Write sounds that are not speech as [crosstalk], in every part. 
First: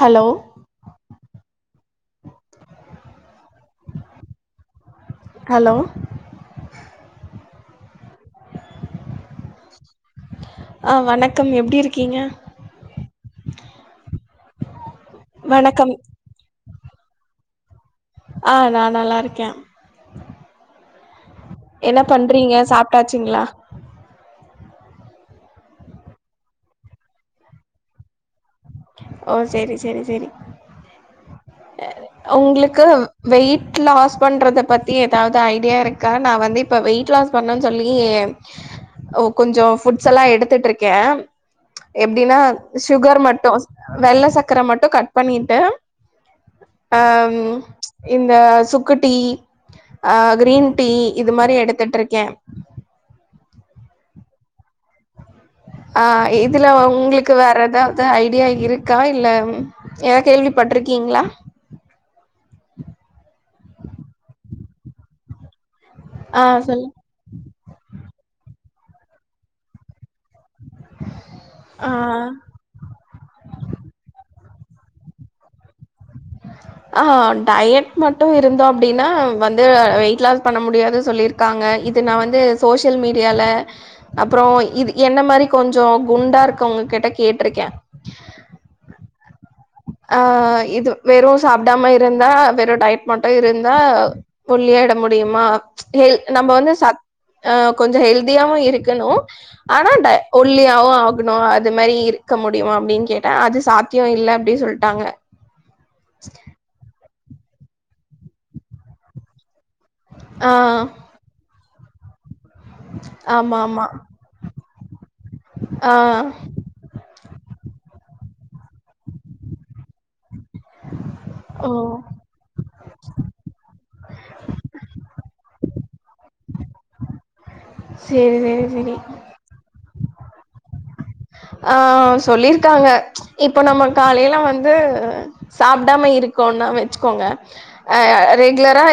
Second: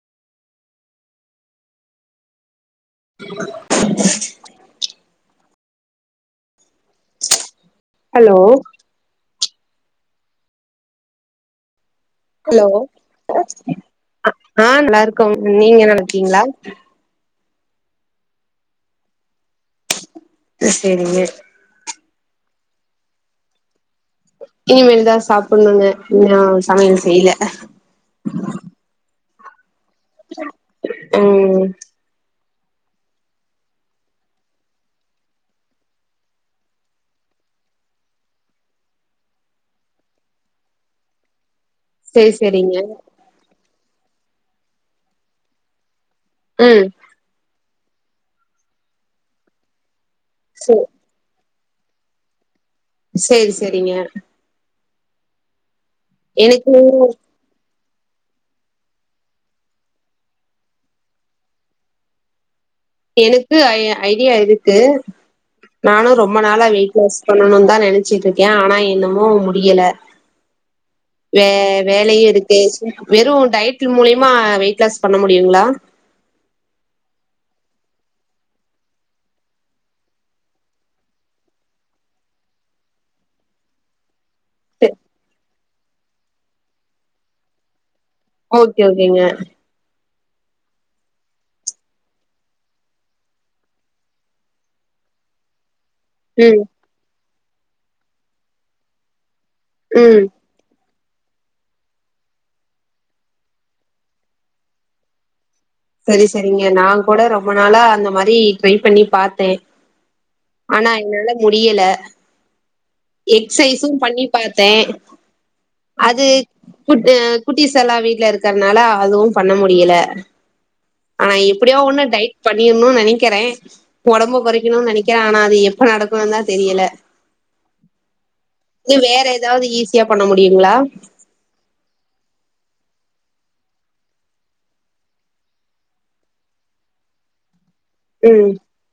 Hello hello hello அ வணக்கம் எப்டி இருக்கீங்க ஹலோ அ நல்லாருக்கோங் நீங்க என்ன வணக்கம் நல்லாக்கீங்ளா ஆ நா நல்லாருக்கே அ சேரிங்க என்ன பண்றீங்க சாப்ட்டாச்சுங்ளா இனிமேல்தா சாப்புட்னுங்க இன்னொ சமையல் செய்ல ஓ சேரி சேரி சேரி அ ம் ஒங்ளுக்கு வெயிட் லாஸ் பண்றத பத்தி எதாவ்து ஐடியா இருக் க்கா நா வந்து இப்ப வெயிட் லாஸ் பண்ணன் சொல்லி ஒ கொஞ்சொ ஃபுட்ஸ் எல்லா எடுத்துட் இருக்கே சேரி எப்டின்னா சேரிங்க சுகர் மட்டு வெள்ள சக்கர மட்டு கட் பண்ணிட்டு ம் அ ம் இந்த சுக்கு டீ அ கிரீன் சே டீ இது மாரி எடுத்துட் இருக்கே சேரி சேரரிங்க ஆ இதுல எனக்கு ஒங்ளுக்கு வேற எதாவ் து ஐடியா இருக்கா இல்ல ஏதா கேள்விப்பட்ருக்கீங்ளா எனுக்கு ஐ ஐடியா இருக்கு நானு ரொம்ப ஆ நாளா சொல்லு வெயிட் லாஸ் பண்ணனுந்தா நெனச்சிட் இருக்கே ஆனா என்னமோ முடியல வே ஆ வேலையு இருக்கெ சும் வெறு டயட் மூலியமா வெயிட் லாஸ் பண்ண முடியுங்ளா ஆ டயட் மட்டு இருந்தோ அப்டின்னா வந்து வெயிட் லாஸ் பண்ண முடியாது சொல்லிருக் க்காங்க இது நா வந்து சோஷியல் மீடியால அப்பறோ இது என்ன மாரி கொஞ்சொ குண்டா இருக்கவங்க கிட்ட கேட்ருக்கே ஓகே ஓகேங்க ஆ இது வெறு சாப்டாம இருந்தா வெறு டயட் மட்டு இருந்தா ஒல்லி ஆய்ட முடியுமா ஹெல் நம்ப ம் வந்து ச அ கொஞ்சொ ஹெல்தியாவு இருக்கனு ஆனா டய ம் ஒ ஒல்லியாவு ஆகனு அது மாரி இருக்க முடியுமா அப்டின்னு கேட்டா அது சாத்தியொ இல்ல அப்டின் சொல்ட்டாங்க செரி செரிங்க நா கூட ரொம்ப நாளா அந்த மாரி ட்ரை பண்ணி பாத்தே ஆ ஆனா என்னால முடியல ஆமா ஆமா எக்ஸைஸு பண்ணி பாத்தே ஆ அது குட்டு குட்டீஸ்ஸெல்லா வீட்ல இருக்கற்னால அதுவு பண்ண முடியல ஆனா ஓ எப்டியோ ஒண்ணு டயட் பண்ணிர்னு நெனைக்கிறே ஒடம்ப கொறைக்கணுன் நெனைக்கிறே ஆனா அது எப்ப நடக்குன் தா தெரியல சேரி சேரி இன்னு சேரி வேற எதாவ்து ஈஸியா பண்ண முடியுங்ளா ஆ சொல்லிருக்காங்க இப்ப நம்ம காலைல வந்து சாப்டாம இருக்கோனா வச்க்கோங்க ஆ ம் ரெகுலரா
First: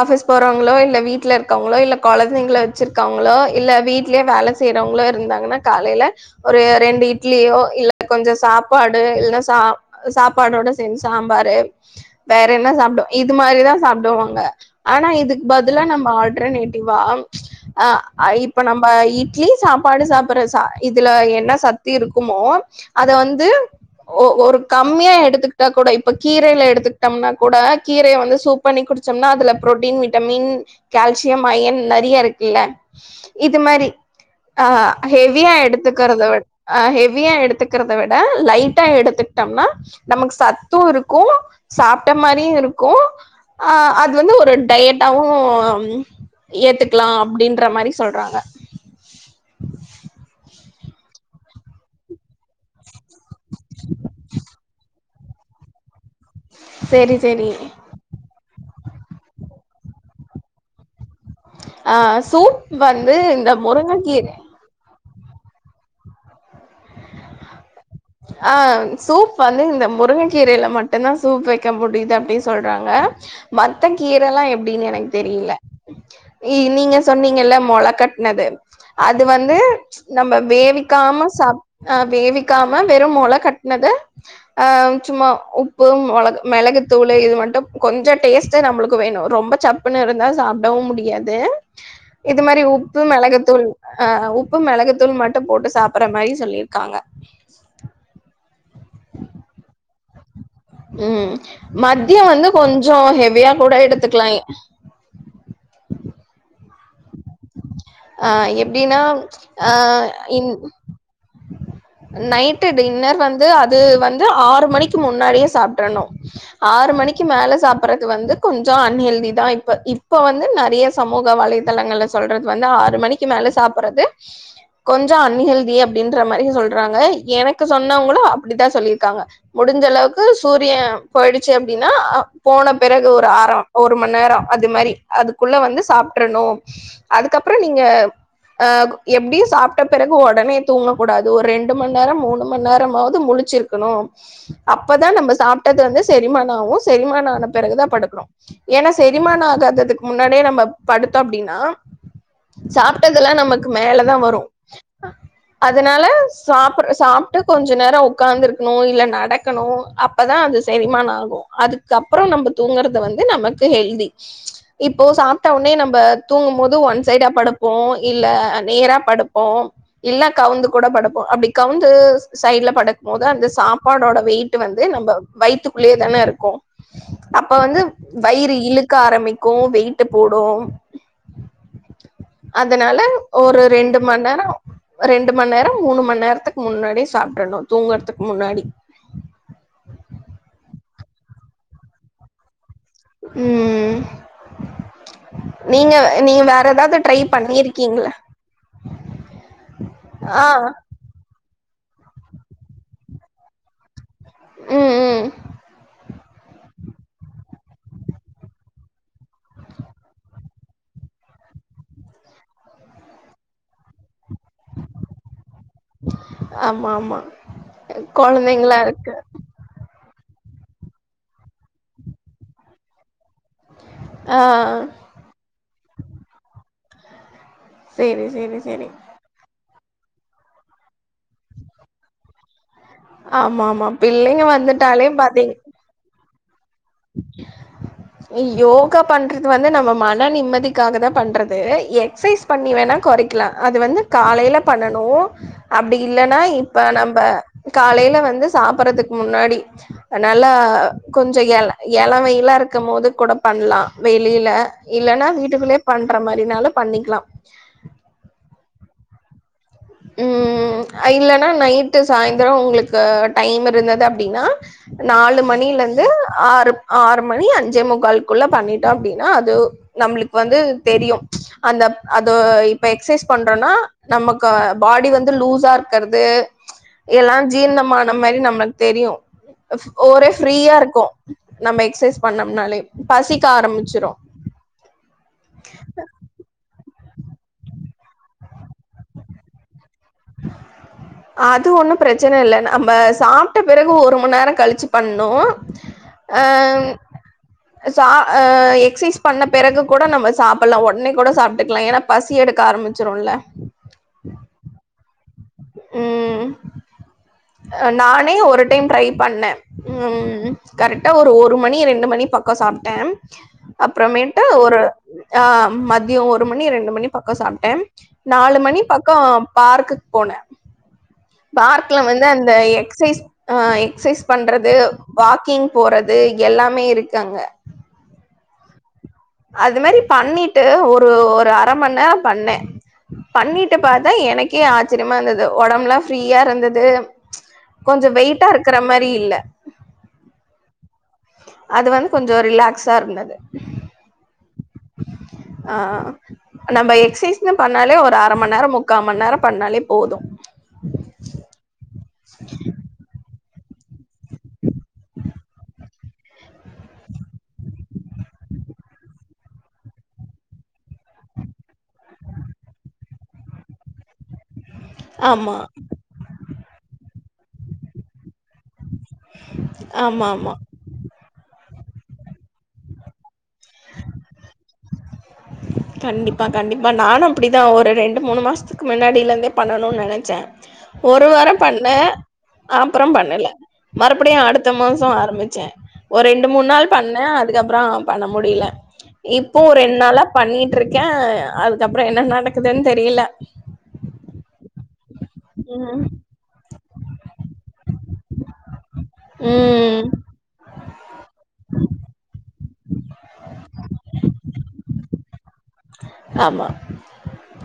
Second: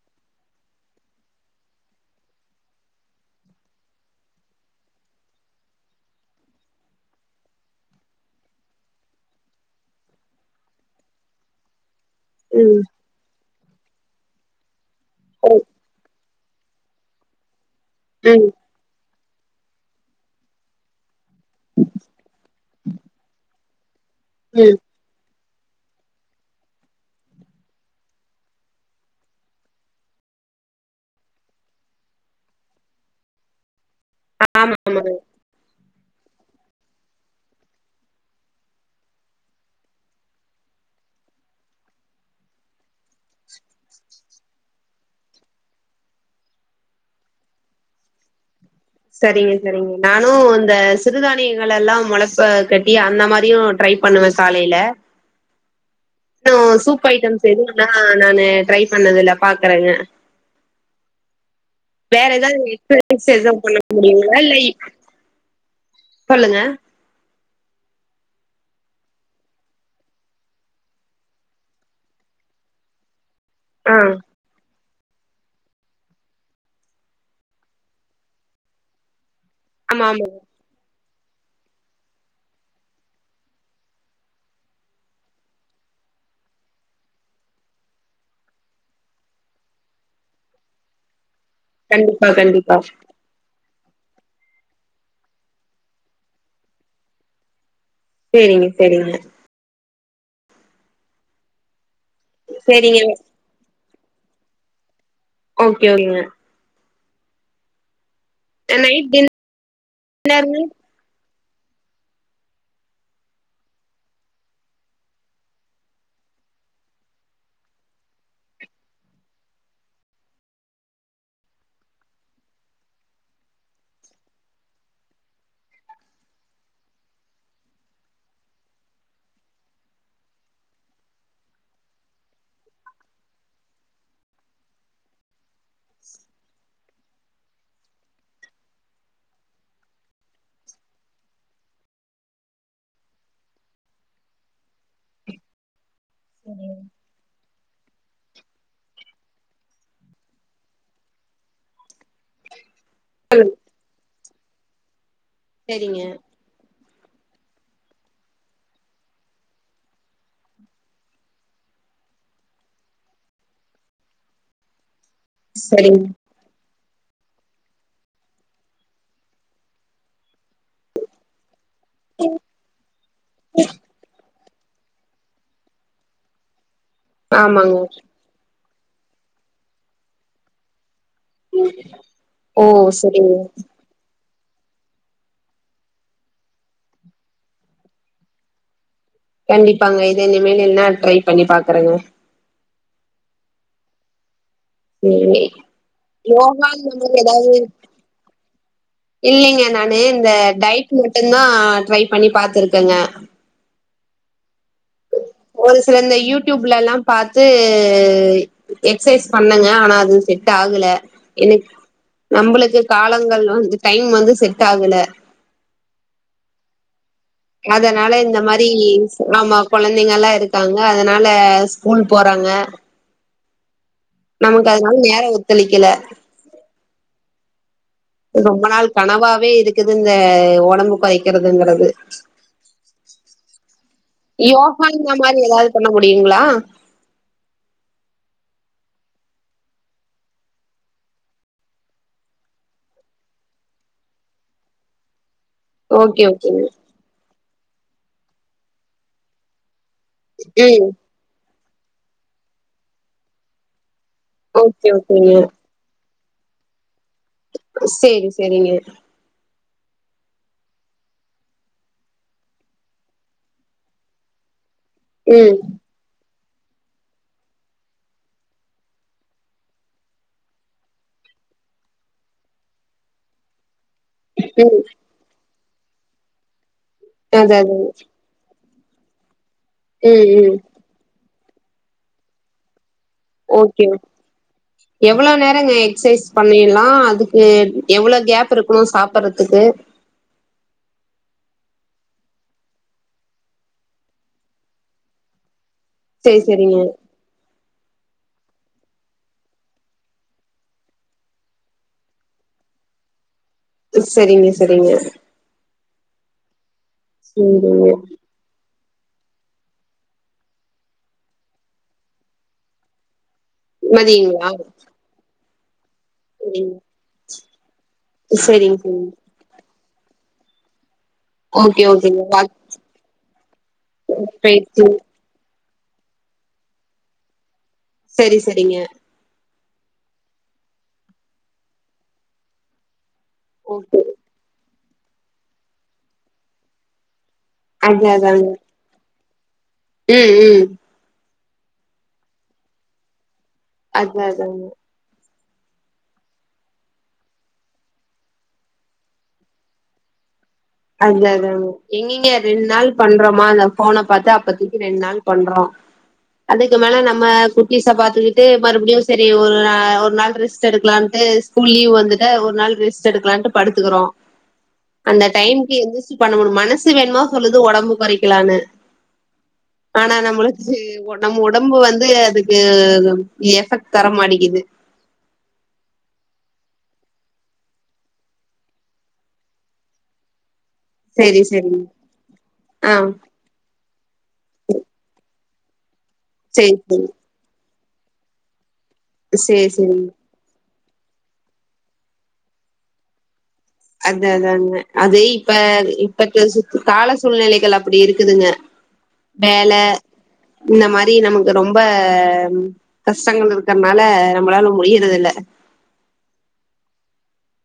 ஆஃபீஸ் போறோங்ளோ இல்ல வீட்லருக்கோங்களோ இல்ல கொழந்தைங்ள வச்சிருக்கவங்ளோ இல்ல வீட்லே‌ வேல செய்றவங்ளு இருந்தாங்கன்னா காலைல ஒரு ரெண்டு இட்லியோ இல்ல கொஞ்சோ சாப்பாடு இல்ல சா சாப்பாடோட சேந்து சாம்பாரு வேற என்ன ம் சாப்டு இது மாரிதா சாப்டுவாங்க ஆனா ஓ, இதுக்பதிலா நம்ம ஆல் ட்ரனேட்டிவா ஆ ம் இப்ப நம்ப இட்லி சாப்பாடு சாப்புற சா இதுல என்ன சக்திருக்குமோ அத வந்து ஒ ஒரு ம் கம் மியா எடுத்துக்ட்டா கூட இப்ப கீரைல எடுத்துக்ட்டம்னா கூட கீரைய வந்து சூப் பண்ணி குடு ச்சம்னா அதுல புரோட்டீன் விட்டமின் கால்சியம் அயன் நறியாருக்குல்ல இது மாரி ஆ ஹெவியா எடு துக்கறத வி ஆ ஹெவியா எடுத்துக்கறத விட லைட்டா எடுத்துட்டம்னா நமக்கு சத்து இருக்கு சாப்ட்ட மாரியு இருக்கு ஆ அது வந்து ஒரு டயட்டாவு ஏத்துக்லா அப்டின்ற மாரி சொல்றாங்க செரிங்க செரிங்க நானு இந்த சிறுதானியங்கள்லா மொளப்ப கட்டி அந்த மாரியு ட்ரை பண்ணுவே காலைல இன்னு சூப் சேரி ஐட்டம்ஸ் சேரி எதுல்லா நானு ட்ரை பண்ணதில்ல பாக்குறங்க ஆ வேற சூப் எதாவ்து வந்து எக்ஸசைஸ் இந்த எது பண்ண முருங்கக்கீர முடிங்ளா இல்ல சொல்லுங்க ஆ சூப் வந்து இந்த முருங்க கீரைல மட்டுந்தா சூப் வெக்க முடிது அப்டி சொல்றாங்க மத்த ஆ கீரல்லா எப்டின் எனக் தெரில இ நீங்க சொன்னீங்கள்ல மொள கட்னது அது வந்து ஆமா ஆமா நம்ப வேவிக்காம சாப் ஆ வேவிக்காம வெறு மொள கட்னத ஆ சும்மா உப்பு மொள மெளகு தூளு இது மட்டு கொஞ்சொ டேஸ்ட்டு நம்மளுக்கு வேனு ரொம்ப சப்புன்னுருந்தா சாப்டவு முடியாது கண்டிப்பா இது மாரி கண்டிப்பா உப்பு மெளகுத்தூள் ஆ உப்பு மெளகுத்தூள் மட்டு போட்டு சாப்புற மாரி சொல்லிருக்காங்க சேரிங்க சேரிங்க ம் மத்யோ வந்து கொஞ்சோ சேரிங்க ஹெவியா கூட எடுத்துக்லா ஓகே ஓகேங்க ஆ எப்டின்னா நைட் ஆ இன் டின்னர்ங்க நைட்டு டின்னர் வந்து அது வந்து ஆறு மணிக்கி முன்னாடியே சாப்ட்ரனு ஆறு மணிக்கி மேல சாப்புறது வந்து கொஞ்சோ அன்ஹெல்தி தா இப்ப இப்ப வந்து நெறைய சமூக வலைதளங்கள்ல சொல்றது வந்து ஆறு மணிக்கி மேல சாப்புறது கொஞ்சோ அன்ஹெல்தி அப்டின்ற மாரி சொல்றாங்க எனக்கு சொன்னவங்ளு அப்டிதா சொல்லிர்க்காங்க முடிஞ்ச அளவுக்கு சூரிய போயிடுச்சு அப்டின்னா அ போன பிறகு ஒரு ஆரோ ஒரு மந்நேரோ அது மாறி அதுக்குள்ள வந்து சாப்ட்ரணு அதுக்கப்பறோ நீங்க அ எப்டியு சாப்ட்ட பிறகு ஒடனே தூங்கக்கூடாது ஒரு ரெண்டு மந்நேரோ மூணு மந்நேரமாவது முழுச்சிருக் கணு அப்பதா நம்ம சாப்ட்டது வந்து செரிமான ஆவு செரிமான ஆன பெறகுதா படுக்கணு ஏன்னா செரிமான ஆகாததுக்கு முன்னாடியே நம்ம படுத்தோ அப்டின்னா சாப்டதுல்லா நமக்கு மேலதா வரு சேரிங்க அதனால சாப்ற சாப்ட்டு கொஞ்சோ நேரோ உக்காந்துருக்கணு இல்ல நடக்கணு அப்பதா அது செரிமான ஆகு அதுக் அதுக்கப்றோ நம்ம தூங்குறது வந்து நமக்கு ஹெல்தி இப்போ சாப்ட்ட உனே நம்ம சரிங்க தூங்கும்போ து ஒன் சைடா படுப்போ இல்ல நேரா படுப்போ இல்ல கவுந்து கூட படுப்போ அப்டி கவுந்து சைட்ல படுக்கும்போது அந்த சாப்பாடோட வெயிட் டு வந்து நம்ம வைத்துக்குள்ளேயே தான இருக்கு அப்ப ஆமாங்க வந்து வயிறு இழுக்க ஆரமிக்கு வெயிட்டு போடு ஓ அதனால சரிங்க ஒரு ரெண்டு மந்நேரோ ரெண்டு மந்நேரோ மூணு மந்நேரத்துக்கு முன்னாடியே சாப்ட்ரணு தூங்குறதுக்கு முன்னாடி கண்டிப்பாங்க இது இன்னிமேல் என்னா ட்ரை பண்ணி பாக்குறேங்க ம் ம் நீங்க நீ வேற யோகா எதாவது ட்ரை பண்ணிருக்கீங்களா இல்லலைங்க நானு இந்த ஆ டைட் மட்டுந்தா ட்ரை பண்ணி பாத்துருக்கேங்க ம் ம் ஒரு சில இந்த யூடியூப்லல்லா பாத்து எக்சைஸ் பண்ணங்க ஆனா அது செட் ஆகல எனக்கு நம்மளுக்கு காலங்கள் வந்து டைம் வந்து செட் ஆகல ஆமா ஆமா அதனால இந்த மாரி கொழந்தைங்களா இருக்கு ஆமாம் கொழந்தைங்கல்லா இருக்காங்க அதனால ஸ்கூல் போறாங்க ஆ நமக்கு அதனால நேர ஒத்தொழைக்கல சேரி சேரி ரொம்ப நாள் சேரி கனவாவே இருக்குது இந்த ஒடம்பு கொரைக்கிறதுங்கிறது ஆமா ஆமா பிள்ளைங்க வந்துட்டாலே இந்த மாரி பாத்தீங் ஏதாவது பண்ண முடியுங்களா [inaudible] யோகா பண்ணுறது வந்து நம்ம மன நிம்மதிக்காக தா பண்ணுறது எக்ஸைஸ் பண்ணி வேணா கொறைக்கலா அது வந்து காலையில பண்ணனு அப்படி ஓகே இல்லைன்னா ஓகேங்க இப்ப நம்ம காலையில வந்து சாப்பறதுக்கு முன்னாடி நாலா ம் கொஞ்ச எல எலவெயிலா இருக்கும் போது கூட பண்ணலா வெளியில ஓகே இல்லன்னா ஓகேங்க வீட்டுக்குள்ளயே பண்ற மாரினாலு பண்ணிக்கலா சேரி சரிங்க ம் அ இல்லன்னா நைட்டு சாய்ந்திர உங்களுக்கு டைம் இருந்தது அப்படின்னா நாலு ம் மணிலருந் து ஆறு ஆறு மணி அஞ்சே முக்கால் குள்ள பண்ணிட்டோ அப்படின்னா அது நம்மளுக்கு வந்து தெரியு அந்த அது இப்ப எக்சைஸ் பண்றோனா நமக்கு ம் பாடி வந்து லூஸா இருக்கிறது அதா எல்லாம் அதாங்க ஜீர்ணமான மாரி நம்ம தெரியு ம் ஒரே ம் ஃப்ரீயா இருக்கோ நம்ம எக்ஸ்சைஸ் பண்ணோம்னாலே பசிக்க ஓகே ஓ ஆரம்மிச்சிரோ எவ்ளோ நேரங்க எக்சைஸ் பண்ணில்லா அதுக்கு எவ்ளோ கேப் இருக்கணு சாப்பறதுக்கு [unintelligible] அது ஒன்னு பிரச்சன இல்ல நம்ம சாப்ட்ட பிறகு ஒரு மண் நேரோ கழிச்சு பண்ணு சேரி அ சேரிங்க சா எக்ஸசைஸ் பண்ண பிறகு கூட நம்ம சாப்பில்லா ஒடனே கூட சாப்பிட்டுக்குலா ஏனா பசி எடுக்க ஆரம்பிச்சிருல செரிங்க செரிங்க ம் செரிங்க நானே ஒரு டைம் ட்ரை பண்ணே ம் கரெக்டா ஒரு ஒரு மணி ரெண்டு மணி பக்கோ சாப்ட்டே அப்றமேட்டு மதியங்களா ஒரு ஆ மதி மதியோ ஒரு மணி ரெண்டு மணி பக்கோ சாப்ட்டே செரிங்க நாலு செரிங்க மணி செரிங்க பக்கோ பார்க்குக்கு போன ஓகே பார்க்க்ல ஓகேங்க வந்து அந்த வாக் எக்ஸைஸ் ஆ எக்ஸசைஸ் பண்றது பயிற்சி வாக்கிங் போறது எல்லாமே இருக்கு அங்க செரி செரிங்க அது மேரி பண்ணிட்டு ஒரு ஒரு அரமண் நேரோ பண்ணே பண்ணிட்டு ஓகே பாத்தா எனக்கே ஆச்சரியமா இருந்தது ஒடம்புல்லா ஃப்ரீயா இருந்துது கொஞ்சோ அதா வெயிட்டா அதாங்க இருக்கற மாரி இல்ல ம் ம் அது வந்து கொஞ்சோ ரிலாக்ஸா இருந்தது அதா அதா ஆ நம்ம எக்ஸசைஸ்ன்னு பண்ணாலே ஒரு அர மண் நேரோ முக்கா மண் நேரோ பண்ணாலே போது அதா அதா எங்கிங்க ரெண் நாள் பண்றோமா அந்த ஃபோன பாத்து அப்பத்திக்கி ரெண் நாள் பண்றோ அதுக்கு மேல நம்ம குட்டிஸப் பாத்துக்கிட்டு மறுபடியு சரி ஒரு நா ஒரு நாள் ரெஸ்ட் எடுக்கலான்ட்டு ஸ்கூல் லீவ் வந்துட்டா ஒரு நாள் ரெஸ்ட் எடுக்கலான்ட்டு படுத்துக்குறோ [inaudible] அந்த ஆமா டைம்க்கு எந்துச்சி பண்ண முடியுமா மனசு வேணுமா சொல்லுது ஒடம்பு கொறைக்கலான்னு ஆனா ஆமா ஆமா நம்மளுக்கு நம் ஒடம்பு வந்து அதுக்கு எஃபெக்ட் தர மாட்டிக்கிது கண்டிப்பா கண்டிப்பா நானு அப்டிதா ஒரு ரெண்டு மூணு மாசத் க்கு மின்னாடியில இருந்தே பண்ணணு நெனச்ச ஒரு சரி வாரோ சரிங்க பண்ண ஆ அப்றோ பண்ணல மறுபடியு அடுத்த மாசோ ஆரம்பிச்ச ஒரு ரெண்டு மூணு சரி நாள் சரி பண்ண அதுக்கப்றோ முடில இப்போ சரி ரெண் சரிங்க நாளா பண்ணிட் இர்க்க அதுக்கப்றோ என்ன நடக்குதுன்னு தெரில அதா அதா அதான்ன அது ம். இப்ப தாட்ஸ் கால சூழ்நிலைகள் அப்டி இருக்குதுங்க வேல ம். இந்த மாரி நமக்கு ரொம்ப கஷ்டங்கள் இருக்கறனால நம்மளால முடியறது இல்ல ஆமா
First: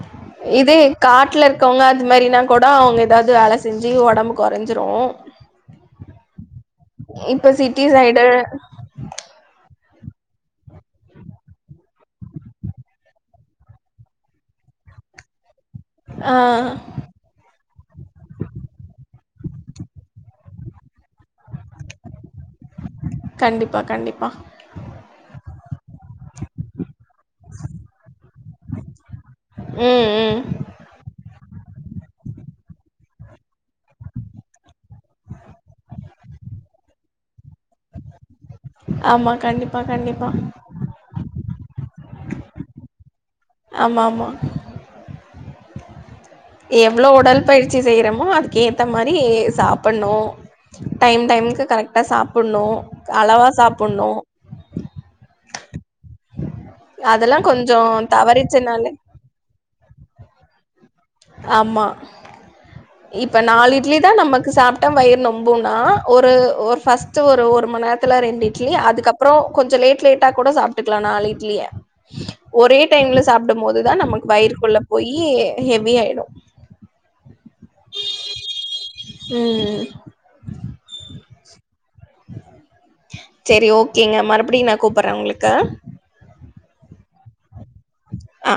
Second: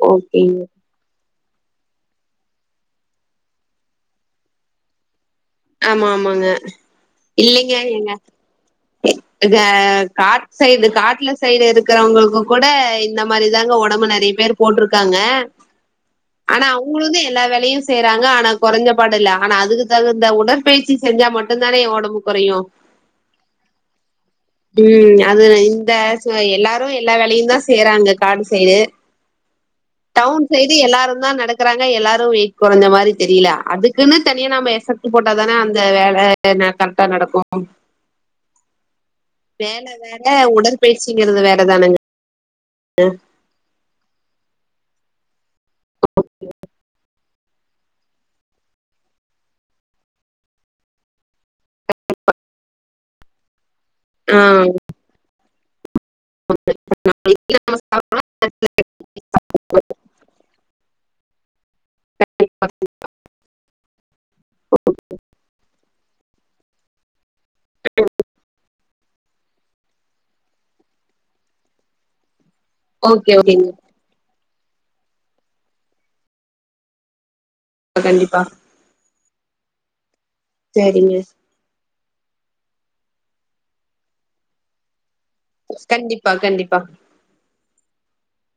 ஓகேங்க. இதே காட்ல்ல இருக்கவங்க அது மாரின்னா கூடோ அவுங்க எதாவுது வேல செஞ்சி ஒடம்பு கொறஞ்சிறு ஆமா, ஆமாங்க. இப்ப சிட்டி சைடு அ காட் சைடு காட்ல சைடு இருக்கிறவங்களுக்கு கூட இந்த மாரி தாங்க ஒடம்பு நெறைய பேரு போட்டுருக்காங்க [inaudible] ஆனா அவுங்களுந்தா எல்லா வேலயு செய்றாங்க ஆனா கொறஞ்ச பாடுல்ல ஆனா அதுக்கு தகு இந்த உடற்பயிற்சி செஞ்சா மட்டுந்தானே ஏ ஒடம்பு கொறயு கண்டிப்பா கண்டிப்பா ம் அது நா இந்த எல்லாரு எல்லா வேலையு தா சேறாங்க காட்டு சைடு ம் ம் டவுன் சை டு எல்லாரு தா நடக்கிறாங்க எல்லாரு வெயிட் கொறஞ்சா மாரி தெரியல அதுக்குன்னு தனியா நாம எபெக் ட்டு போட்டாதான அந்த வேல கரெக்டா நடக்கு ஆமா கண்டிப்பா வேல கண்டிப்பா வேற உடற்பயிற்சிங்கறது வேற தானங்க ஆமா ஆமா [unintelligible] எவ்ளோ ஒடல் பயிற்சி செய்யறோமோ அதுக்கு ஏத்த மாரி சாப்பன்னு டைம் டைமுக்கு கரெக்டா சாப்புன்னு அளவா சாப் புன்னு ஆ. அதெல்லா கொஞ் சோ தவரிச்சின்னாலே ஆமா இப்ப நாலு இட்லி தா நமக்கு சாப்ட்டா வயிறு நொம் புணா ஒரு ஒரு ஃபர்ஸ்ட்டு ஒரு ஒரு மண் நேரத்துல்ல ரெண்டு ட்லி அதுக்கப்புறோ கொஞ்சோ லேட் லேட்டா கூடோ சாப்ட்டுக்லா நாலு இட்லிய ஒரே டைம்ல ஓகே சாப்டும் ஓகேங்க போதுதா நமக்கு வயிறுக்குள்ள போயி ஹேவ் வி ஆயிடும் கண்டிப்பா ம் செரிங்க செரி ஓகேங்க மறுபடியு நா கூப்புட்ற உங்களுக்கு கண்டிப்பா கண்டிப்பா அ